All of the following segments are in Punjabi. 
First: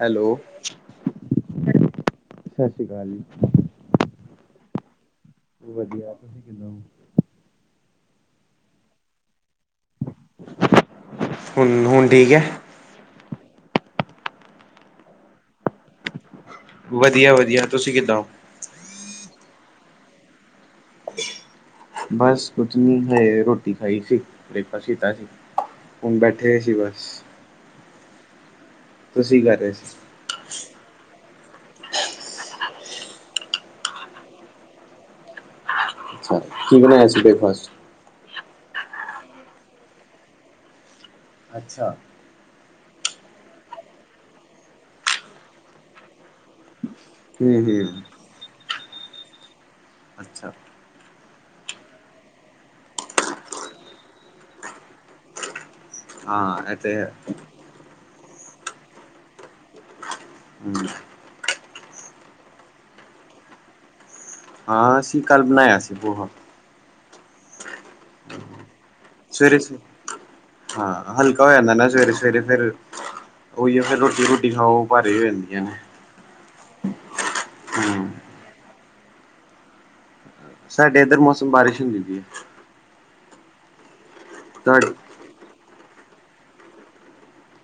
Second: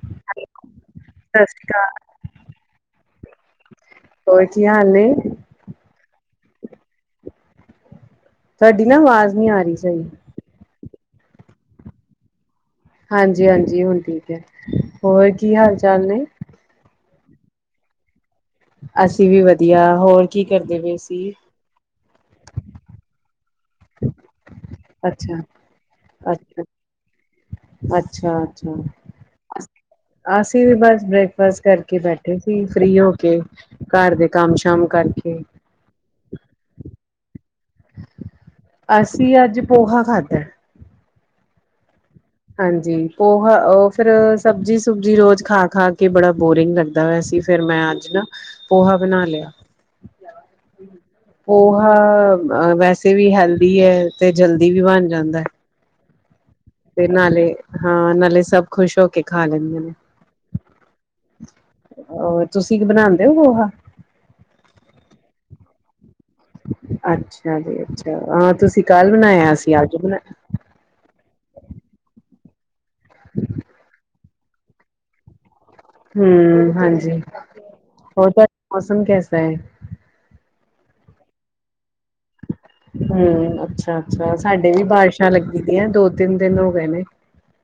ਹੈਲੋ ਸ਼੍ਰੀ ਅਕਾਲ, ਸਤਿ ਸ੍ਰੀ ਅਕਾਲ ਜੀ ਹੋਰ ਕੀ ਹਾਲ ਨੇ ਵਧੀਆ ਤੁਸੀਂ ਕਿੱਦਾਂ ਹੋ ਤੁਹਾਡੀ ਨਾ ਆਵਾਜ਼ ਨਹੀਂ ਆ ਰਹੀ ਸਹੀ ਹੁਣ ਹੁਣ ਠੀਕ ਹੈ। ਹਾਂਜੀ ਹਾਂਜੀ ਹੁਣ ਠੀਕ ਹੈ ਹੋਰ ਕੀ ਹਾਲ ਚਾਲ ਨੇ ਵਧੀਆ ਵਧੀਆ ਤੁਸੀਂ ਕਿੱਦਾਂ ਹੋ ਅਸੀਂ ਵੀ ਵਧੀਆ ਹੋਰ ਕੀ ਕਰਦੇ ਪਏ ਸੀ। ਬੱਸ ਕੁਝ ਨਹੀਂ ਹਜੇ ਰੋਟੀ ਰੋਟੀ ਖਾਈ ਸੀ ਬ੍ਰੇਕਫਾਸਟ ਕੀਤਾ ਸੀ ਹੁਣ ਬੈਠੇਏ ਸੀ ਬਸ ਅੱਛਾ, - ਅੱਛਾ। ਤੁਸੀਂ ਕਰ ਰਹੇ ਸੀ। ਅਸੀਂ ਵੀ ਬਸ ਬ੍ਰੇਕਫਾਸਟ ਕਰਕੇ ਬੈਠੇ ਸੀ ਫ੍ਰਰੀ ਹੋ ਕੇ। ਘਰ ਦੇ ਕੰਮ ਸ਼ਾਮ ਕਰਕੇ। ਅੱਛਾ ਬਣਾਇਆ ਸੀਗਾ ਬ੍ਰੇਕਫਾਸਟ ਅਸੀਂ ਅੱਜ ਪੋਹਾ ਖਾਧਾ। ਅੱਛਾ। ਹਾਂਜੀ ਪੋਹਾ ਫਿਰ ਸਬਜ਼ੀ ਸੁਬਜੀ ਰੋਜ਼ ਖਾ ਖਾ ਕੇ ਬੜਾ ਬੋਰਿੰਗ ਲੱਗਦਾ। ਲੱਗਦਾ ਪਿਆ ਸੀ ਫਿਰ ਹਮ ਮੈਂ ਹਮ ਅੱਜ ਨਾ ਪੋਹਾ ਬਣਾ ਲਿਆ ਅੱਛਾ। ਪੋਹਾ ਵੈਸੇ ਵੀ ਹੈਲਦੀ ਹੈ ਤੇ ਜਲਦੀ ਵੀ ਬਣ ਜਾਂਦਾ ਹੈ। ਹਾਂ ਇਹ ਤੇ ਹੈ ਨਾਲੇ, ਹਾਂ ਨਾਲੇ ਸਭ ਖੁਸ਼ ਹੋ ਕੇ ਖਾ ਲੈਂਦੇ ਨੇ। [inaudible] ਹੋਰ ਤੁਸੀਂ ਬਣਾਂਦੇ ਹੋ ਪੋਹਾ? ਹਾਂ ਅਸੀਂ ਕਾਲ ਬਣਾਯਾ ਸੀ ਪੋਹਾ। ਅੱਛਾ ਜੀ ਅੱਛਾ ਹਾਂ ਤੁਸੀਂ ਕੱਲ ਬਣਾਇਆ ਸੀ ਸਵੇਰੇ ਸਵੇ ਅਸੀ ਅੱਜ ਬਣਾਇਆ। ਹਾਂ ਹਲਕਾ ਹੋ ਜਾਂਦਾ ਨਾ ਸਵੇਰੇ ਸਵੇਰੇ ਫਿਰ ਓਹਿਯੋ ਫਿਰ ਰੋਟੀ ਰੁਟੀ ਖਾਓ ਭਾਰੀ ਹੋ ਜਾਂਦੀਆਂ ਨੇ। ਹੂੰ ਹਾਂਜੀ, ਹਮ ਹੋਰ ਮੌਸਮ ਕੈਸਾ ਹੈ? ਸਾਡੇ ਇੱਧਰ ਮੌਸਮ ਬਾਰਿਸ਼ ਹੁੰਦੀ ਪੀ ਏ। ਹੂੰ ਅੱਛਾ, ਅੱਛਾ ਸਾਡੇ ਵੀ ਤੁਹਾ ਬਾਰਿਸ਼ਾਂ ਲੱਗੀ ਦੀਆਂ ਦੋ ਤਿੰਨ ਦਿਨ ਹੋ ਗਏ ਨੇ।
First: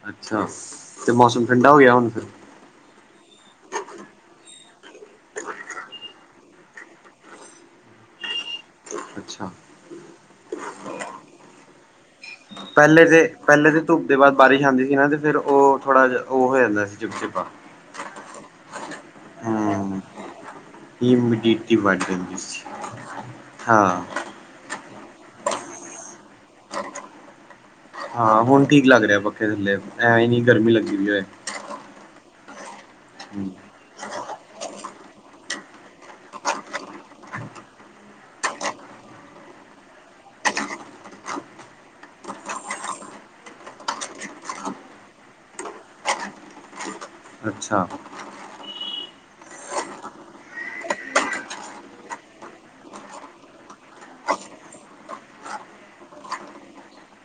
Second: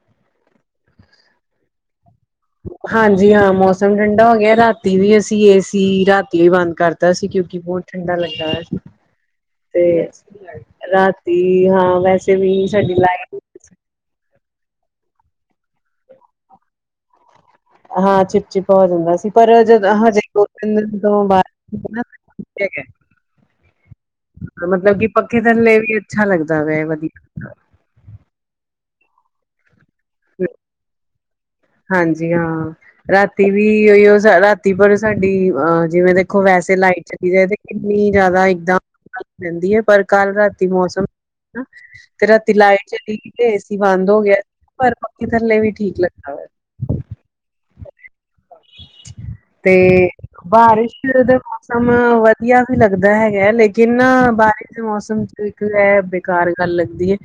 ਅੱਛਾ, ਤੇ ਮੌਸਮ ਠੰਡਾ ਹੋ ਗਿਆ ਹੁਣ ਫਿਰ? ਹਾਂਜੀ ਹਾਂ ਮੌਸਮ ਠੰਡਾ ਹੋ ਗਿਆ ਰਾਤੀ ਵੀ ਅਸੀਂ ਏਸੀ ਰਾਤੀ ਬੰਦ ਕਰਤਾ ਸੀ ਕਿਉਂਕਿ ਬਹੁਤ ਠੰਡਾ ਲੱਗਾ ਦਾ ਸੀ। ਅੱਛਾ ਤੇ, ਰਾਤੀ ਹਾਂ ਵੈਸੇ ਵੀ ਸਾਡੀ ਪਹਿਲੇ ਦੇ ਲਾਈਟ ਪਹਿਲੇ ਦੇ ਧੁਪ ਦੇ ਬਾਅਦ ਬਾਰਿਸ਼ ਆਂਦੀ ਸੀ ਨਾ ਤੇ ਫਿਰ ਉਹ ਥੋੜਾ ਜਾ ਉਹ ਹੋ ਜਾਂਦਾ ਚਿਪ ਚਿਪਾ। ਹਾਂ ਚਿਪ ਚਿਪਾ ਹੋ ਜਾਂਦਾ ਸੀ। ਪਰ ਜਦ ਹਮ ਹਜੇ ਦੋ ਤਿੰਨ ਦਿਨ ਤੋਂ ਹਿਮਿਡਿਟੀ ਵੱਧ ਜਾਂਦੀ ਸੀ ਹਾਂ [unintelligible] ਮਤਲਬ ਕਿ ਪੱਖੇ ਥੱਲੇ ਵੀ ਅੱਛਾ ਲੱਗਦਾ ਪਯਾ ਵਧੀਆ। ਹਾਂ ਹੁਣ ਠੀਕ ਲੱਗ ਰਿਹਾ ਪੱਖੇ ਥੱਲੇ ਐਵੇਂ ਨੀ ਗਰਮੀ ਲੱਗਦੀ ਪੀ ਅੱਜ। ਹਾਂਜੀ ਹਾਂ, ਰਾਤੀ ਵੀ ਕਈਂ ਵਾਰੀ ਉਹ ਰਾਤੀ ਭਰ ਸਾਡੀ ਅਹ ਜਿਵੇਂ ਦੇਖੋ ਵੈਸੇ ਲਾਈਟ ਚਲੀ ਜਾਏ ਤੇ ਕਿੰਨੀ ਜ਼ਿਆਦਾ ਇੱਕਦਮ ਜਾਂਦੀ ਹੈ। ਪਰ ਕੱਲ੍ਹ ਰਾਤੀ ਮੌਸਮ ਤੇ ਰਾਤੀ ਲਾਈਟ ਚਲੀ ਗਈ ਤੇ ਏਸੀ ਬੰਦ ਹੋ ਗਿਆ ਸੀ ਤੇ ਪਰ ਪੱਖੇ ਥੱਲੇ ਵੀ ਠੀਕ ਲੱਗਾ ਵਾ ਅੱਛਾ। [unintelligible] ਤੇ ਬਾਰਿਸ਼ ਦਾ ਮੌਸਮ ਵਧੀਆ ਵੀ ਲੱਗਦਾ ਹੈਗਾ, ਲੇਕਿਨ ਬਾਰਿਸ਼ ਦੇ ਮੌਸਮ ਚ ਇਹ ਬੇਕਾਰ ਗੱਲ ਲੱਗਦੀ ਏ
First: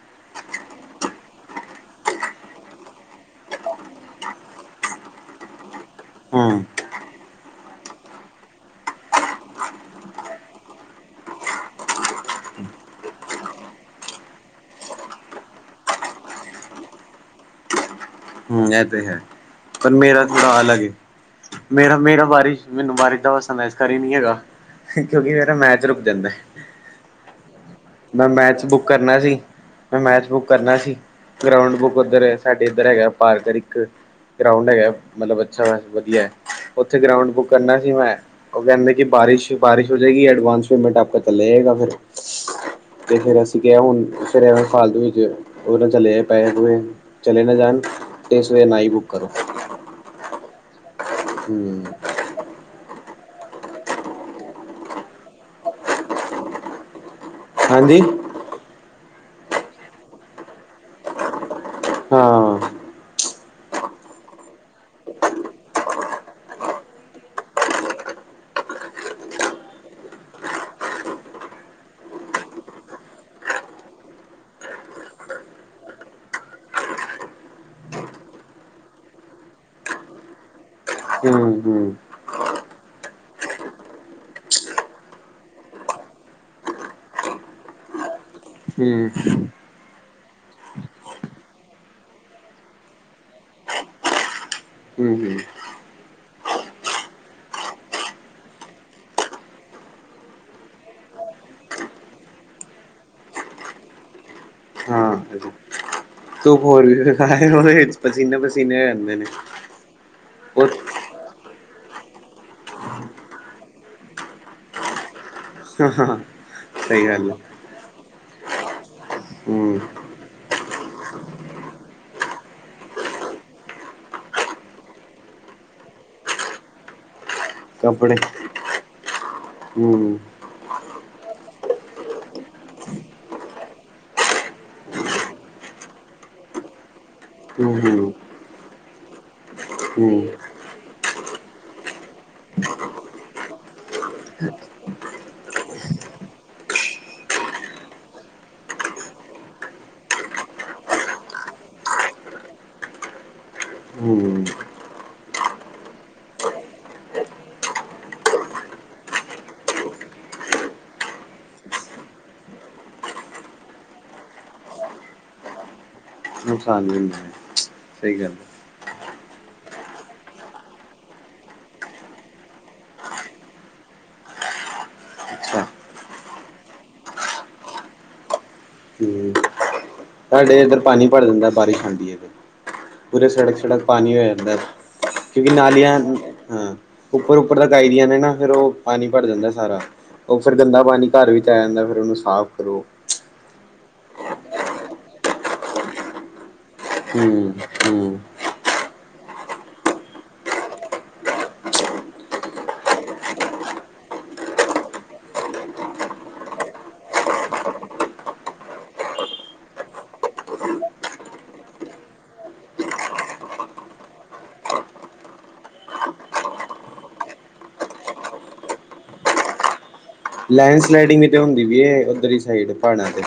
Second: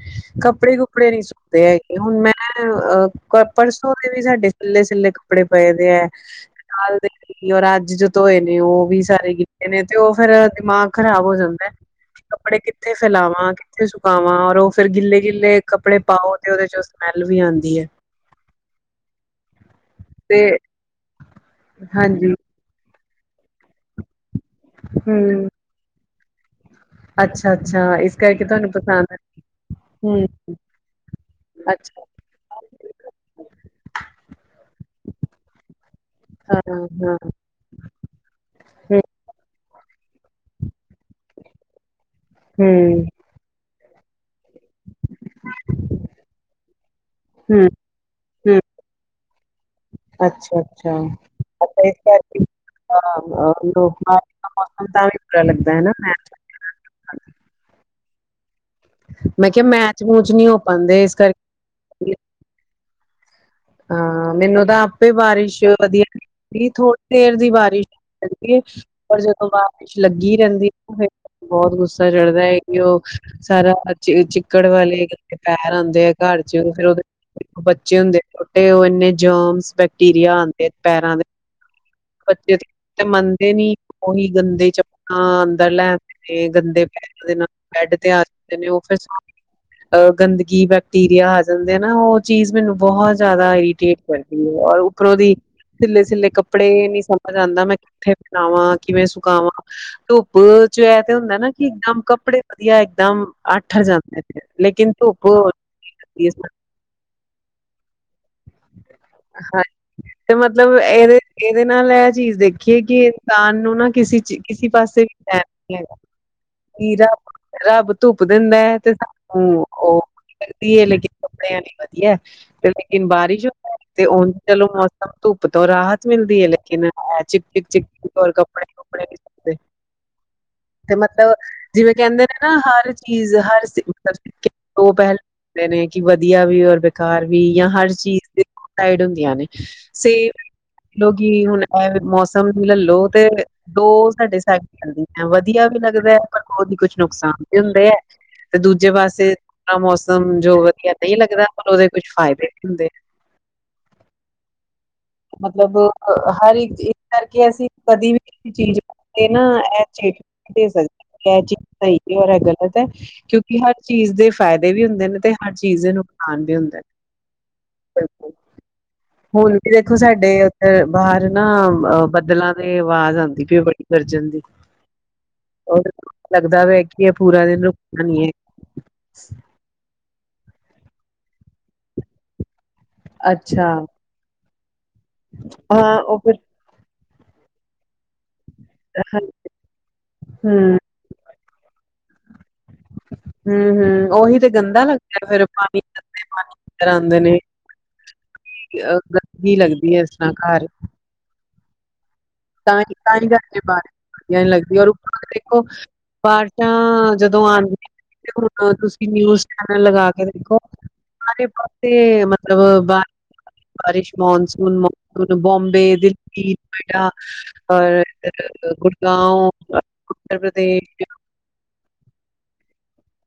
ਕੱਪੜੇ ਕੁਪੜੇ ਨੀ ਸੁਕ ਤੇ ਹੈਗੇ ਹੁਣ ਮੈਂ ਅਹ ਪਰਸੋਂ [unintelligible] ਵੀ ਸਾਡੇ ਸਿੱਲੇ ਸਿੱਲੇ ਕੱਪੜੇ ਪਏ ਦੇ ਹੈ ਹਮ ਨਾਲ ਦੇ ਔਰ ਅੱਜ ਜੋ ਧੋਏ ਨੇ ਉਹ ਵੀ ਸਾਰੇ ਕੀਤੇ ਨੇ ਤੇ ਉਹ ਫੇਰ ਦਿਮਾਗ ਖ਼ਰਾਬ ਹੋ ਜਾਂਦਾ। ਕੱਪੜੇ ਕਿੱਥੇ ਸਿਲਾਵਾਂਗੇ? ਕਿਥੇ ਸੁਕਾਵਾਂ ਔਰ ਉਹ ਫੇਰ ਗਿੱਲੇ ਗਿੱਲੇ ਕੱਪੜੇ ਪਾਓ ਤੇ ਉਹਦੇ ਚ ਸਮੈਲ ਵੀ ਆਉਂਦੀ ਹੈ। ਹਮ ਇਹ ਤੇ ਹੈ ਪਰ ਮੇਰਾ ਤੇ ਥੋੜਾ ਅਲੱਗ ਹੈ ਮੇਰਾ, ਮੇਰਾ ਹਾਂਜੀ ਬਾਰਿਸ਼ ਮੈਨੂੰ ਬਾਰਿਸ਼ ਦਾ [unintelligible] ਹੀ ਨਹੀਂ ਹੈਗਾ ਕਿਉਂਕਿ ਹਮ ਮੇਰਾ ਮੈਚ ਰੁਕ ਜਾਂਦਾ। ਅੱਛਾ, ਅੱਛਾ ਇਸ ਮੈਂ ਕਰਕੇ ਮੈਚ ਤੁਹਾਨੂੰ ਬੁੱਕ ਪਸੰਦ ਕਰਨਾ ਨੀ। ਸੀ ਮੈਂ ਮੈਚ ਬੁੱਕ ਕਰਨਾ ਸੀ ਗਰਾਊਂਡ ਬੁੱਕ ਅੱਛਾ ਉੱਧਰ ਸਾਡੇ ਇੱਧਰ ਹੈਗਾ ਪਾਰ ਇਦਰ ਅਕ ਗਰਾਂਉਡ ਹੈਗਾ ਮਤਲਬ ਅੱਛਾ ਵਧੀਆ ਹਾਂ ਹਾਂ ਉੱਥੇ ਗਰਾਉਂਡ ਹੂੰ ਬੁੱਕ ਕਰਨਾ ਸੀ ਮੈਂ ਉਹ ਕਹਿੰਦੇ ਕਿ ਬਾਰਿਸ਼- ਬਾਰਿਸ਼ ਹੋ ਜਾਏਗੀ, ਐਡਵਾਂਸ ਪੇਮੈਂਟ ਆਪਕਾ ਚਲਾ ਜਾਏਗਾ ਫਿਰ। ਹੂ। ਤੇ ਫਿਰ ਅਸੀਂ ਕਿਹਾ ਹੁਣ ਫਿਰ ਐਵੇਂ ਫਾਲਤੂ ਵਿੱਚ, ਉਹ ਚਲੇ ਨ ਜਾਨ ਪੈਸੇ ਪੁਸੇ ਓਹ ਚਲੇ ਨਾ ਹੂੰ ਜਾਣ। ਤੇ ਇਸ ਤੋਹ ਹੂੰ ਵਧੀਆ ਨਾ ਹੀ ਬੁੱਕ ਕਰੋ। ਅੱਛਾ- ਅੱਛਾ ਹਮ [unintelligible] [unintelligible] ਹਾਂਜੀ। ਮੈਂ ਕਿਹਾ ਮੈਚ- ਮੂਚ ਨਹੀਂ ਹੋ ਪਾਂਦੇ, ਇਸ ਕਰ ਹਾਂ। ਹਾਂ, ਮੈਨੂੰ ਤਾਂ ਆਪੇ ਬਾਰਿਸ਼ ਵਧੀਆ ਨੀ ਥੋੜੀ ਦੇਰ ਦੀ ਬਾਰਿਸ਼ ਪੈਂਦੀ ਏ ਪਰ ਜਦੋਂ ਬਾਰਿਸ਼ ਲੱਗੀ ਰਹਿੰਦੀ ਹੈ, ਬਹੁਤ ਗੁੱਸਾ ਚੜਦਾ ਹੈ ਕਿ ਉਹ ਸਾਰਾ ਅਚ-ਚਿੱਕੜ ਵਾਲੇ ਪੈਰ ਆਂਦੇ ਆ ਘੱਰ ਚ ਫਿਰ ਉਹਦੇ ਬੱਚੇ ਹੁੰਦੇ ਛੋਟੇ ਉਹ ਇੰਨੇ ਜਮਸ ਬੈਕਟੀਰੀਆ ਆਂਦੇ ਪੈਰਾਂ ਦੇ। ਹਮ ਹਮ ਬੱਚੇ ਤੇ ਮੰਨਦੇ ਨੀ, ਉਹੀ ਗੰਦੇ ਚੱਪਲਾਂ ਅੰਦਰ ਲੈ ਏ ਗੰਦੇ ਪੈਰ ਦੇ ਨਾਲ ਬੈਡ ਤੇ ਆ ਜਾਂਦੇ ਨੇ, ਉਹ ਫਿਰ ਹਮ ਗੰਦਗੀ ਬੈਕਟੀਰੀਆ ਆ ਜਾਂਦੇ ਏ ਨਾ ਉਹ ਚੀਜ਼ ਮੈਨੂੰ ਬਹੁਤ ਜ਼ਿਆਦਾ ਇਰੀਟੇਟ ਕਰਦੀ ਏ ਔਰ ਹੂੰ-ਹੂੰ। ਸਿੱਲੇ-ਸਿੱਲੇ ਕੱਪੜੇ ਨੀ ਸਮਝ ਆਦਾ ਮੈਂ ਕਿੱਥੇ ਫੈਲਾਵਾ ਮੈ ਕਿਵੇਂ ਸੁਕਾਾਵਾਂ ਧੁੱਪ ਚ ਇਹ ਤੇ ਹੁੰਦਾ ਨਾ ਕਿ ਇਕਦਮ ਕੱਪੜੇ ਵਧੀਆ, ਇਕਦਮ ਆੱਠਰ ਜਾਂਦੇ ਨੇ। ਲੇਕਿਨ ਧੂੱਪ ਹੋਰ ਧੂੱਪ ਹੋਰ ਵੀ ਵਿੱਚ ਪਸੀਨੋ- ਪਸੀਨੇ ਹੋ ਜਾਂਦੇ ਨੇ। ਤੇ ਉਹ ਮਤਲਬ ਇਹਦੇ ਇਹਦੇ ਨਾਲ ਇਹ ਚੀਜ਼ ਦੇਖੀ ਏ ਕਿ ਇਨਸਾਨ ਨੂੰ ਨਾ ਕਿਸੀ ਚੀਜ, ਕਿਸੀ ਪਾਸੇ ਵੀ ਚੈਣ ਨੀ ਹੈਗਾ ਹਾਂ ਮੀਰਾ ਸਹੀ ਗੱਲ ਹੈ ਰੱਬ ਧੁੱਪ ਦਿੰਦਾ ਐ, ਤੇ ਸਾਨੂੰ ਹਮ ਉਹ ਲੱਗਦੀ ਏ, ਲੇਕਿਨ ਕੱਪੜਿਆਂ ਲਈ ਵਧੀਆ। ਤੇ ਲੇਕਿਨ ਬਾਰਿਸ਼ ਤੇ ਚਲੋ ਊਂਂਜ ਮੌਸਮ ਧੁੱਪ ਤੋਂ ਰਾਹਤ। ਚਿਲਦੀ ਹੈ ਲੇਕਿਨ ਹੈ, ਕੱਪੜੇ ਚਿੱਕ-ਚਿੱਕ ਔਰ ਕਪੜੇ- ਕੁਪੜੇ ਨੀ ਸੁਕਦੇ। ਹਮ ਤੇ ਮਤਲਬ ਜਿਵੇਂ ਕਹਿੰਦੇ ਨੇ- ਨਾ ਹਰ ਚੀਜ਼, ਹਰ ਉਹ ਪਹਿਲ ਦੇ ਨੇ ਕਿ ਵਧੀਆ ਵੀ ਔਰ ਬੇਕਾਰ ਵੀ, ਯਾ ਹਮ ਹਰ ਹਮ ਚੀਜ਼ ਦੇਖੋ ਦੌ ਟਾਈਡ ਹੁੰਦੀਆਂ ਨੇ ਸੇ ਹਮ ਮਜ ਦੋ ਕਿ ਹੁਣ ਇਹ ਮੌਸਮ ਲਲੋ ਤੇ ਦੋ ਸਾਡੇ ਸਾਈਡ ਚਲਦਿਆਂ ਵਧੀਆ ਵੀ ਲੱਗਦਾ ਹੈ ਪਰ ਉਹ ਕੁੱਛ ਨੁਕਸਾਨ ਵੀ ਹੁੰਦੇ ਐ। ਤੇ ਦੂਜੇ ਪਾਸੇ ਮੌਸਮ ਜੋ ਵਧੀਆ ਨਹੀਂ ਲੱਗਦਾ ਉਹਦੇ ਕੁੱਛ ਫਾਇਦੇ ਵੀ ਹੁੰਦੇ। ਹੂੰ। ਮਤਲਬ ਹਰ ਇੱਕ ਇਸ ਕਰਕੇ ਅਸੀਂ ਕਦੀ ਵੀ ਕੀ ਚੀਜ਼ ਇਹ ਨਾ, ਏਹ ਚੀਜ਼ ਸਹੀ ਔਰ ਇਹ ਗਲਤ ਹੈ। ਕਿਉਂਕਿ ਹਰ ਚੀਜ਼ ਦੇ ਫਾਇਦੇ ਵੀ ਹੁੰਦੇ ਨੇ, ਤੇ ਹਰ ਚੀਜ਼ ਦੇ ਨੁਕ ਸਾਨ ਵੀ ਹੁੰਦੇ, ਨੁਕਸਾਨ ਹੁੰਦਾ ਹੈ ਨੇ ਸਹੀ ਬਿਲਕੁੱਲ ਗੱਲ ਹੈ ਹੋਰ ਦੇਖੋ, ਸਾਡੇ ਉੱਧਰ ਬਾਹਰ ਨਾ ਅ ਬੱਦਲਾਂ ਦੀ ਆਵਾਜ਼ ਆਂਦੀ ਪਈ ਬੜੀ ਗਰਜਨ ਦੀ। [inaudible] ਔਰ ਲੱਗਦਾ ਪਿਆ ਕਿ ਇਹ ਪੂਰਾ ਦਿਨ ਰੁਕਣਾ ਨੀ ਏ। ਹਮ ਸਾਡੇ ਇੱਧਰ ਪਾਣੀ ਭਰ ਜਾਂਦਾ ਬਾਰਿਸ਼ ਆਂਦੀ ਏਈ ਤੇ ਪੂਰੇ ਸੜਕ- ਅੱਛਾ। ਸੜਕ ਪਾਣੀ ਹੋ ਜਾਂਦਾ। ਕਿਉਂਕਿ ਨਾਲੀਆਂ ਹਾਂ ਉਹ ਫਿਰ ਹਾਂ ਉੱਪਰ- ਉੱਪਰ ਤੱਕ ਆਈਆਂ ਦੀਆਂ ਨੇ ਨਾ ਫੇਰ ਓ ਪਾਣੀ ਭਰ ਜਾਂਦਾ ਏ ਸਾਰਾ, ਉਹ ਫਿਰ ਹੂੰ। ਗੰਦਾ ਪਾਣੀ ਘੱਰ ਵਿੱਚ ਆ ਜਾਂਦਾ ਏ ਫੇਰ ਉਹਨੂੰ ਸਾਫ਼ ਕਰੋ। ਹੂੰ-ਹੂੰ ਉਹੀ ਤੇ ਗੰਦਾ ਲੱਗਦਾ ਫੇਰ, ਪਾਣੀ ਗੰਦੇ ਪਾਣੀ। ਆਂਦੇ ਨੇ ਹਮ ਹਮ ਅ ਗੰਦਗੀ ਲੱਗਦੀ ਹੈ ਇਸਰ੍ਹਾਂ ਘੱਰ ਤਾਂ ਹੀ, ਤਾਂ ਹੀ ਘਰ ਚ ਬਾਰਿਸ਼ ਵਧਿਆਂ ਨੀ ਲੱਗਦੀ ਔਰ ਉਪਰੋ ਦੇਖੋ ਬਾਰਿਸ਼ਾ ਜਦੋਂ ਆਂਦੀਆਂ ਨੇ ਹੁਣ ਤੁਸੀਂ ਨਿਊਜ਼ ਚੈਨਲ ਲਗਾ ਕੇ ਦੇਖੋ। ਸਾਰੇ ਪਾਸੇ, ਮਤਲਬ ਬਾਰਿ- ਬਾਰਿਸ਼ ਮੋਨਸੂਨ ਬੋਮਬੇ, ਦਿੱਲੀ, ਨੋਇਡਾ ਪਰ [unintelligible] ਗੁੜਗਾਓ [inaudible] ਲੈਡੰ ਸਲਾਇਡਿੰਗ ਵੀ ਤੇ ਹੁੰਦੀ ਪਇਏ। ਓੱਧਰ ਦੀ ਸਾਈਡ ਪਾੜਾ ਤੇ।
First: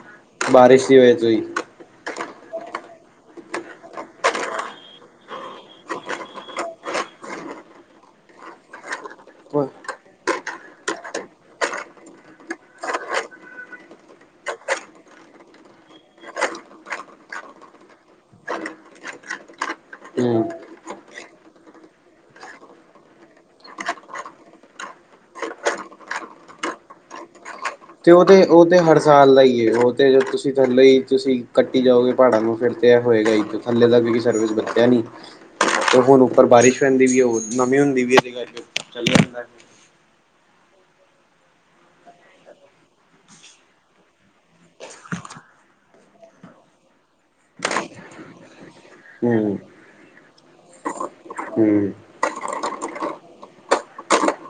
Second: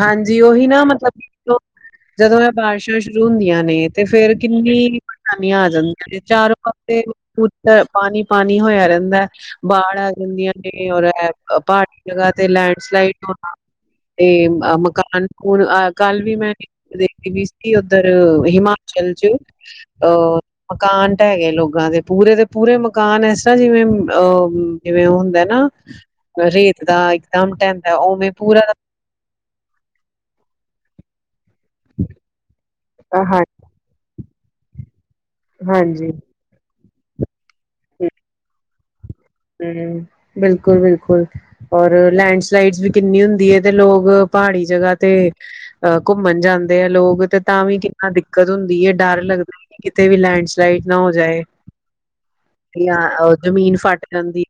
ਹਾਂਜੀ, ਉਹੀ ਨਾ ਬਾਰਿਸ਼ ਦੀ ਵਜ੍ਹਾ ਮਤਲਬ [inaudible] ਜਦੋਂ ਐ ਬਾਰਸ਼ਾਂ ਸ਼ੁਰੂ ਹੁੰਦੀਆਂ ਨੇ, ਤੇ ਫੇਰ ਕਿੰਨੀ ਪਰੇਸ਼ਾਨੀਆਂ ਆ ਜਾਂਦੀਆਂ ਨੇ ਚਾਰੋ ਪਾ ਤੇ [unintelligible] ਪਾਣੀ-ਪਾਣੀ ਹੋਇਆ ਰਹਿੰਦਾ। ਬਾੜ ਆ ਜਾਂਦੀਆਂ ਨੇ, ਔਰ ਪਾੜੀ ਜਗ੍ਹਾ ਤੇ ਲੈਂਡਸਲਾਈਡ ਹੋਨਾ। ਤੇ ਮਕਾਨ-ਮਕੂਨ ਅ, ਕੱਲ ਵੀ ਮੈਂ ਦੇਖੀ ਵੀ ਸੀ, ਉੱਧਰ ਹਿਮਾਚਲ ਚ‌ ਅ ਹਮ ਮਕਾਨ ਟੈ ਗੇ ਲੋਗਾਂ ਦੇ, ਪੂਰੇ ਦੇ ਪੂਰੇ ਮਕਾਨ। ਏਸ ਤਰ੍ਹਾਂ, ਜਿਵੇਂ ਔ ਜਿਵੇਂ ਉਹ ਹੁੰਦਾ ਨਾ ਰੇਤ ਦਾ ਇੱਕਦਮ ਟੈ ਤੇ ਔਹ ਤੇ, ਔਹ ਤੇ, ਹਰ ਸਾਲ ਦਾ ਈ ਏ, ਔ ਤੇ ਜੇ ਤੁਸੀਂ ਥੱਲੇ ਈ ਤੁਸੀਂ ਕੱਟੀ ਜਾਓਗੇ, ਪਾੜਾਂ ਨੂੰ ਫੇਰ ਤੇ ਐ ਹੋਏਗਾ ਈ, ਹਾਂ ਥੱਲੇ ਦਾ ਕਿਉਂ ਸਰਵਿਸ ਦੱਸਿਆ ਨੀ, ਤੇ ਹਾਂਜੀ ਹੁਣ ਉੱਪਰ ਬਾਰਿਸ਼ ਪੈਂਦੀ ਵੀ ਏ, ਹੋਰ ਨਵੀ ਹੁੰਦੀ ਵੀ ਔ, ਚੱਲਿਆ ਜਾਂਦਾ। ਹੂੰ, ਬਿਲਕੁਲ-ਬਿਲਕੁਲ। ਔਰ ਲੈਂਡਸਲਾਈਡਸ ਵੀ ਕਿੰਨੀ ਹੁੰਦੀ ਏ, ਤੇ ਲੋਕ ਪਹਾੜੀ ਜਗ੍ਹਾਂ ਤੇ ਅ ਘੁੰਮਣ ਜਾਂਦੇ ਐ ਲੋਕ, ਤੇ ਤਾਂ ਵੀ ਕਿੰਨਾ ਦਿੱਕਤ ਹੁੰਦੀ ਏ, ਡਰ ਹੂੰ ਲੱਗਦਾ ਏ। ਕਿਤੇ ਵੀ ਲੈਂਡਸਲਾਈਡ ਨਾ ਹੋ ਜਾਏ, ਹੂੰ ਯਾ ਜ਼ਮੀਨ ਫਟ ਜਾਂਦੀ।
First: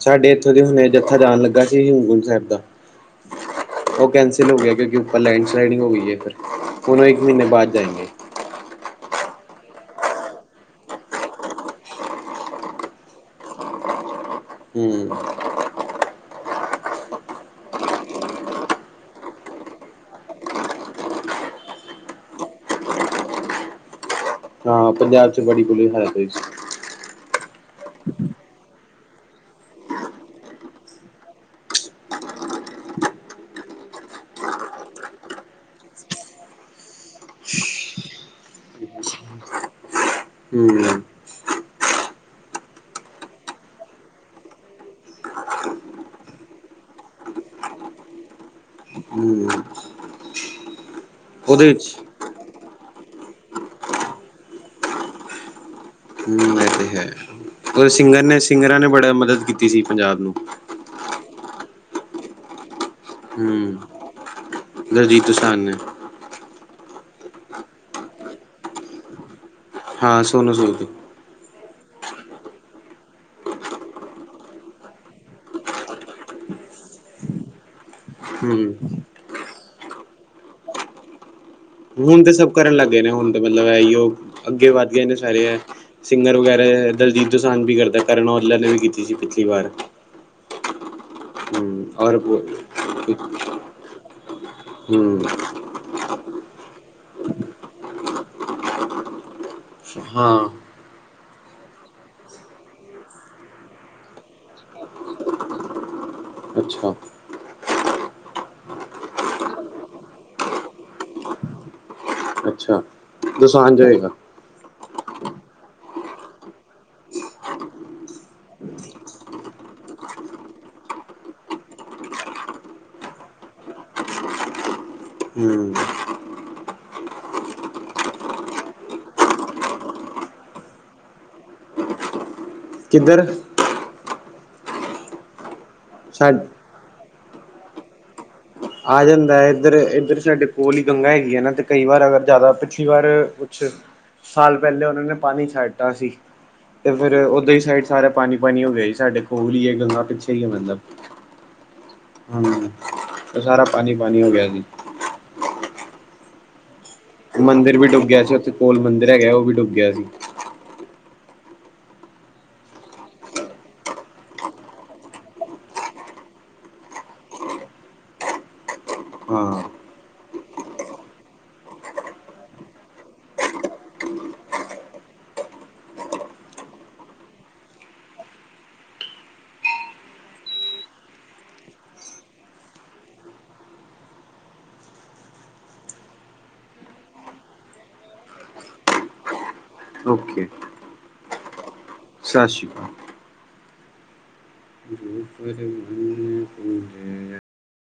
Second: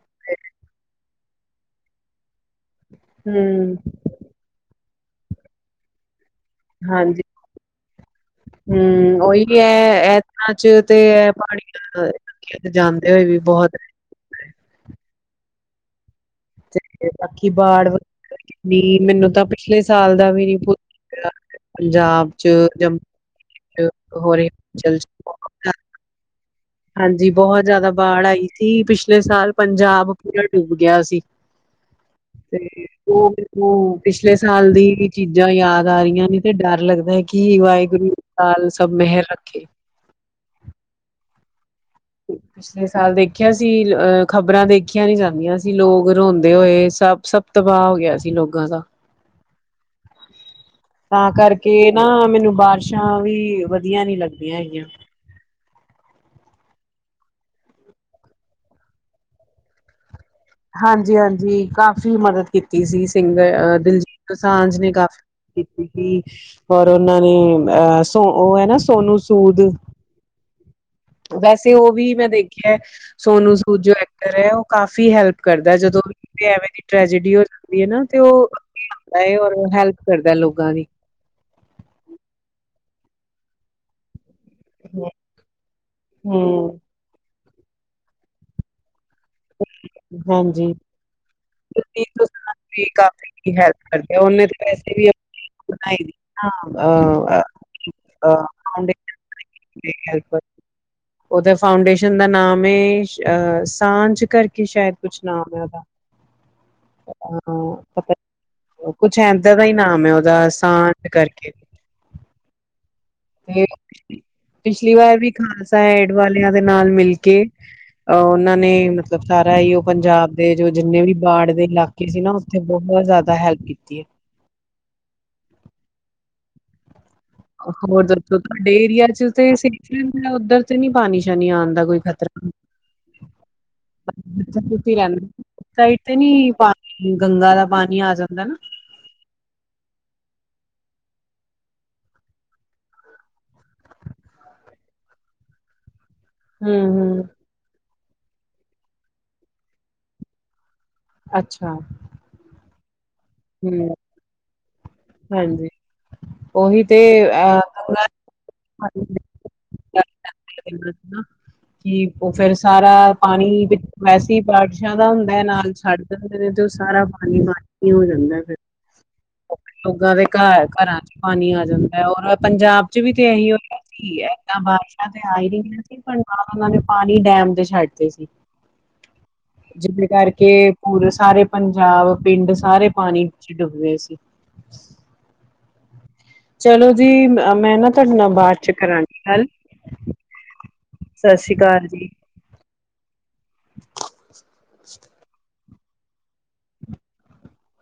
ਸਾਡੇ ਏਥੋਂ ਦੇ ਹੁਣੇ ਜੱਥਾ ਜਾਣ ਲੱਗਾ ਸੀ, ਹੇਮਕੁੰਟ ਸੈਬ ਦਾ। ਹੂੰ, ਔਹ ਕੈਂਸਲ ਹੋ ਗਿਆ, ਕਿਉਂਕਿ ਉੱਪਰ ਲੈਂਡ ਸਲਾਈਡਿੰਗ ਹੋ ਗਈ ਏ, ਫਿਰ ਹੁਨ ਔਹ ਇੱਕ ਹਾਂਜੀ। ਮਹੀਨੇ ਬਾਅਦ ਜਾਏਂਗੇ। ਹੂੰ, ਔਹੀ ਕੀ ਐ, ਅੱਜ ਚ ਤੇ ਐ ਪਾਣੀ ਚ ਖੇਤ ਜਾਂਦੇ ਹੋਏ ਵੀ ਬਹੁਤ ਹੂੰ, ਬਾਕੀ ਬਾੜ ਵਗੈਰਾ ਕਿੰਨੀ, ਮੈਨੂੰ ਤਾਂ ਪਿਛਲੇ ਸਾਲ ਦਾ ਵੀ ਨੀ ਭੁੱਲ ਰਿਆ। ਪੰਜਾਬ ਚ, ਜੰਮੂ ਚ ਹੋ ਰੇ। ਹਾਂ, ਪੰਜਾਬ ਚ ਬੜੀ ਬੁਲੀ ਹਾਲਤ ਹੋਈ ਸੀ। ਹਾਂਜੀ, ਬੋਤ ਜ਼ਾਦਾ ਬਾੜ ਆਈ ਥੀ, ਪਿਛਲੇ ਸਾਲ ਪੰਜਾਬ ਪੂਰਾ ਡੁੱਬ ਗਿਆ ਸੀ। [inaudible] [inaudible] ਪਿਛਲੇ ਸਾਲ ਦੀ ਚੀਜ਼ਾਂ ਯਾਦ ਆ ਰਈਆਂ ਨੇ, ਤੇ ਡਰ ਲੱਗਦਾ ਕੀ ਵਾਏਗੁਰੂ ਸਾਲ ਸਭ ਮੇਹਰ ਰੱਖੇ। ਹੂੰ। [inaudible] ਪਿਛਲੇ ਸਾਲ ਦੇਖਿਆ ਸੀ, ਅ ਖ਼ਬਰਾਂ ਦੇਖੀਆਂ ਨੀ ਜਾਂਦੀਆਂ ਸੀ, ਲੋਕ ਰੋਂਦੇ ਹੋਏ, ਸਭ-ਸਭ ਤਬਾਹ ਹੋ ਗਿਆ ਸੀ, ਲੋਗਾਂ ਦਾ। ਹੂੰ। ਤਾਂ ਉਹਦੇ ਕਰਕੇ ਵਿੱਚ ਨਾ, ਮੈਨੂੰ ਬਾਰਸ਼ਾਂ ਵੀ ਵਧੀਆ ਨੀ ਲੱਗਦੀਆਂ ਹੈਗੀਆਂ। ਹੂੰ, ਇਹ ਤੇ ਹੈ। ਕੁੁਝ ਸਿੰਗਰ ਨੇ, ਸਿੰਗਰਾਂ ਨੇ ਬੜਾ ਮਦਦ ਕੀਤੀ ਸੀ, ਪੰਜਾਬ ਨੂੰ। ਹਾਂਜੀ-ਹਾਂਜੀ, ਕਾਫ਼ੀ ਮਦਦ ਕੀਤੀ ਸੀ, ਹੂੰ ਸਿੰਗਰ ਦਿਲਜੀਤ ਦੋਸਾਂਝ ਨੇ ਦਲਜੀਤ ਦੋਸਾਂਝ ਕਾਫ਼ੀ ਨੇ ਕੀਤੀ। ਹੋਰ ਉਹਨਾਂ ਨੇ, ਅ ਸੋ ਔ ਹੈ ਨਾ, ਸੋਨੂੰ ਸੂਦ। ਹਾਂ, ਸੋਨੂੰ ਸੂਦ ਦੀ। ਵੈਸੇ ਉਹ ਵੀ ਮੈਂ ਦੇਖਿਆ ਸੋਨੂੰ ਸੂਦ, ਜੋ ਐਕਟਰ ਐ, ਉਹ ਕਾਫ਼ੀ ਹੈਲਪ ਕਰਦਾ, ਜਦੋਂ ਵੀ ਐਵੇਂ ਦੀ ਟ੍ਰੈਜਡੀ ਹੋ ਜਾਂਦੀ ਏ ਨਾ, ਤੇ ਉਹ ਹੂੰ ਅੱਗੇ ਆਂਦਾ, ਔਰ ਹੈਲਪ ਕਰਦਾ ਲੋਗਾਂ ਦੀ। ਹੁਣ ਤੇ ਸਭ ਕਰਨ ਲੱਗ ਗਏ ਨੇ, ਹੁਣ ਤੇ ਮਤਲਬ ਐਈਓ ਅੱਗੇ ਵੱਧ ਗਏ ਨੇ ਸਾਰੇ ਸਿੰਗਰ ਵਗੈਰਾ, ਹੂੰ ਦਲਜੀਤ ਦੋਸਾਂਝ ਵੀ ਕਰਦਾ, ਕਰਨ ਔਜਲਾ ਨੇ ਵੀ ਕੀਤੀ ਸੀ ਪਿੱਛੇ। ਹਾਂਜੀ। ਹੂੰ ਦਿਲਜੀਤ ਔਰ ਦੁਸਾਂਝ ਵੀ ਹੂੰ ਕਾਫੀ ਹੈਲਪ ਕਰਦੇ ਆ, ਉਹਨੇ ਤੇ ਵੈਸੇ ਵੀ ਆਪਣੀ ਅਹ ਅ ਆਂਦੇ ਅ [inaudible] ਕਿਤੀ ਹੈਲਪ, ਹਾਂ ਉਹਦੇ ਫਾਊਂਡੇਸ਼ਨ ਦਾ ਨਾਮ ਏ ਸਾਂਝ ਕਰਕੇ ਸ਼ਾਇਦ ਕੁਛ ਨਾ ਹੋਇਆ ਵਾ, ਅੱਛਾ ਹਾਂ ਉਹਦਾ ਪਤਾ ਕੁਛ ਏਦਾਂ ਦਾ ਹੀ ਨਾਮ ਐ ਉਹਦਾ, ਸਾਂਝ ਕਰਕੇ। ਅੱਛਾ। ਤੇ ਦੋਸਾਂਝ ਹੋਏਗਾ ਪਿਛਲੀ ਵਾਰ ਵੀ ਖਾਲਸਾ ਐਡ ਵਾਲਿਆਂ ਦੇ ਨਾਲ ਮਿਲ ਕੇ ਉਹਨਾਂ ਨੇ ਮਤਲਬ ਸਾਰਾ ਹੀ ਉਹ ਪੰਜਾਬ ਦੇ, ਜੋ ਜਿੰਨੇ ਵੀ ਬਾੜ ਦੇ ਇਲਾਕੇ ਕੇ ਸੀ ਨਾ, ਉੱਥੇ ਬਹੁਤ ਜ਼ਾਦਾ ਹੈਲਪ ਕੀਤੀ ਐ। ਹੂੰ, ਹੋਰ ਦੱਸੋ ਤੁਹਾਡੇ ਏਰੀਆ ਚ ਤੇ ਸੇਫ ਏ, ਉੱਧਰ ਤੇ ਨੀ ਪਾਣੀ ਸ਼ਾਣੀ ਆਣ ਦਾ ਕੋਈ ਖ਼ਤਰਾ। ਕਿੱਧਰ? ਸਾ [unintelligible] ਗੰਗਾ ਦਾ ਪਾਣੀ ਆ ਜਾਂਦਾ ਨਾ। ਆ ਜਾਂਦਾ ਹੈ ਇੱਧਰ ਇੱਧਰ ਸਾਡੇ ਕੋਲ ਹੀ ਗੰਗਾ ਹੈਗੀ ਹੈ ਨਾ ਤੇ ਕਈ ਵਾਰ ਅਗਰ ਜ਼ਿਆਦਾ ਪਿਛਲੀ ਵਾਰ ਕੁਛ ਸਾਲ ਪਹਿਲੇ ਔਨਾਂ ਨੇ ਪਾਣੀ ਛੱਡਤਾ ਸੀ। ਹੂੰ ਤੇ ਫਿਰ ਹੂੰ ਔਦਾਂ ਈ ਸਾਈਡ ਸਾਰਾ ਪਾਣੀ-ਪਾਣੀ ਹੋ ਗਿਆ ਸੀ। ਸਾਡੇ ਕੋਲ ਈ ਐ ਗੰਗਾ ਪਿੱਛੇ ਈ ਐ, ਮਤਲਬ ਅੱਛਾ। ਹਾਂਜੀ ਤੇ ਸਾਰਾ ਹੂੰ, ਪਾਣੀ-ਪਾਣੀ ਹੋ ਗਿਆ ਸੀ। ਹਾਂਜੀ। ਉਹੀ ਤੇ ਅ ਮੰਦਰ ਵੀ ਡੁੱਬਿਆ ਸੀ ਉੱਥੇ ਕੋਲ ਮੰਦਿਰ ਹੈਗਾ ਉਹ ਵੀ ਡੁੱਬਿਆ ਸੀ। [unintelligible] ਕਿ ਉਹ ਫਿਰ ਸਾਰਾ ਪਾਣੀ ਵੈਸੇ ਹੀ ਬਾਰਿਸ਼ਾਂ ਦਾ ਹੁੰਦਾ ਨਾਲ ਛੱਡ ਦਿੰਦੇ ਨੇ ਤੇ ਉਹ ਸਾਰਾ ਪਾਣੀ-ਪਾਣੀ ਹੋ ਜਾਂਦਾ ਫਿਰ ਹਾਂ ਲੋਕਾਂ ਦੇ ਘਰ-ਘਰਾਂ ਚ ਪਾਣੀ ਆ ਜਾਂਦਾ ਹੈ ਔਰ ਪੰਜਾਬ ਚ ਵੀ ਤੇ ਇਹੀ ਹੋਇਆ ਕਿ ਏਹ ਬਾਰਿਸ਼ਾਂ ਤੇ ਆ ਹੀ ਰਹੀਆਂ। ਪਰ ਨਾਲ ਉਹਨਾਂ ਨੇ ਪਾਣੀ ਟਾਈਮ ਤੇ ਛੱਡ ਦੇ ਸੀ। [inaudible] ਜਿਹਦੇ ਕਰਕੇ ਪੂਰੇ ਸਾਰੇ ਪੰਜਾਬ ਪਿੰਡ ਸਾਰੇ ਪਾਣੀ ਵਿੱਚ ਡੁੱਬਦੇ ਸੀ। [unintelligible] ਚਲੋ ਜੀ ਮੈਂ ਨਾ ਤੁਹਾਡੇ ਨਾਲ ਬਾਅਦ ਚ ਕਰਾਂਗੀ ਗੱਲ ਓਕੇ। ਸਤਿ ਸ੍ਰੀ ਅਕਾਲ ਜੀ। ਸਤਿ ਸ਼੍ਰੀ [inaudible] [unintelligible]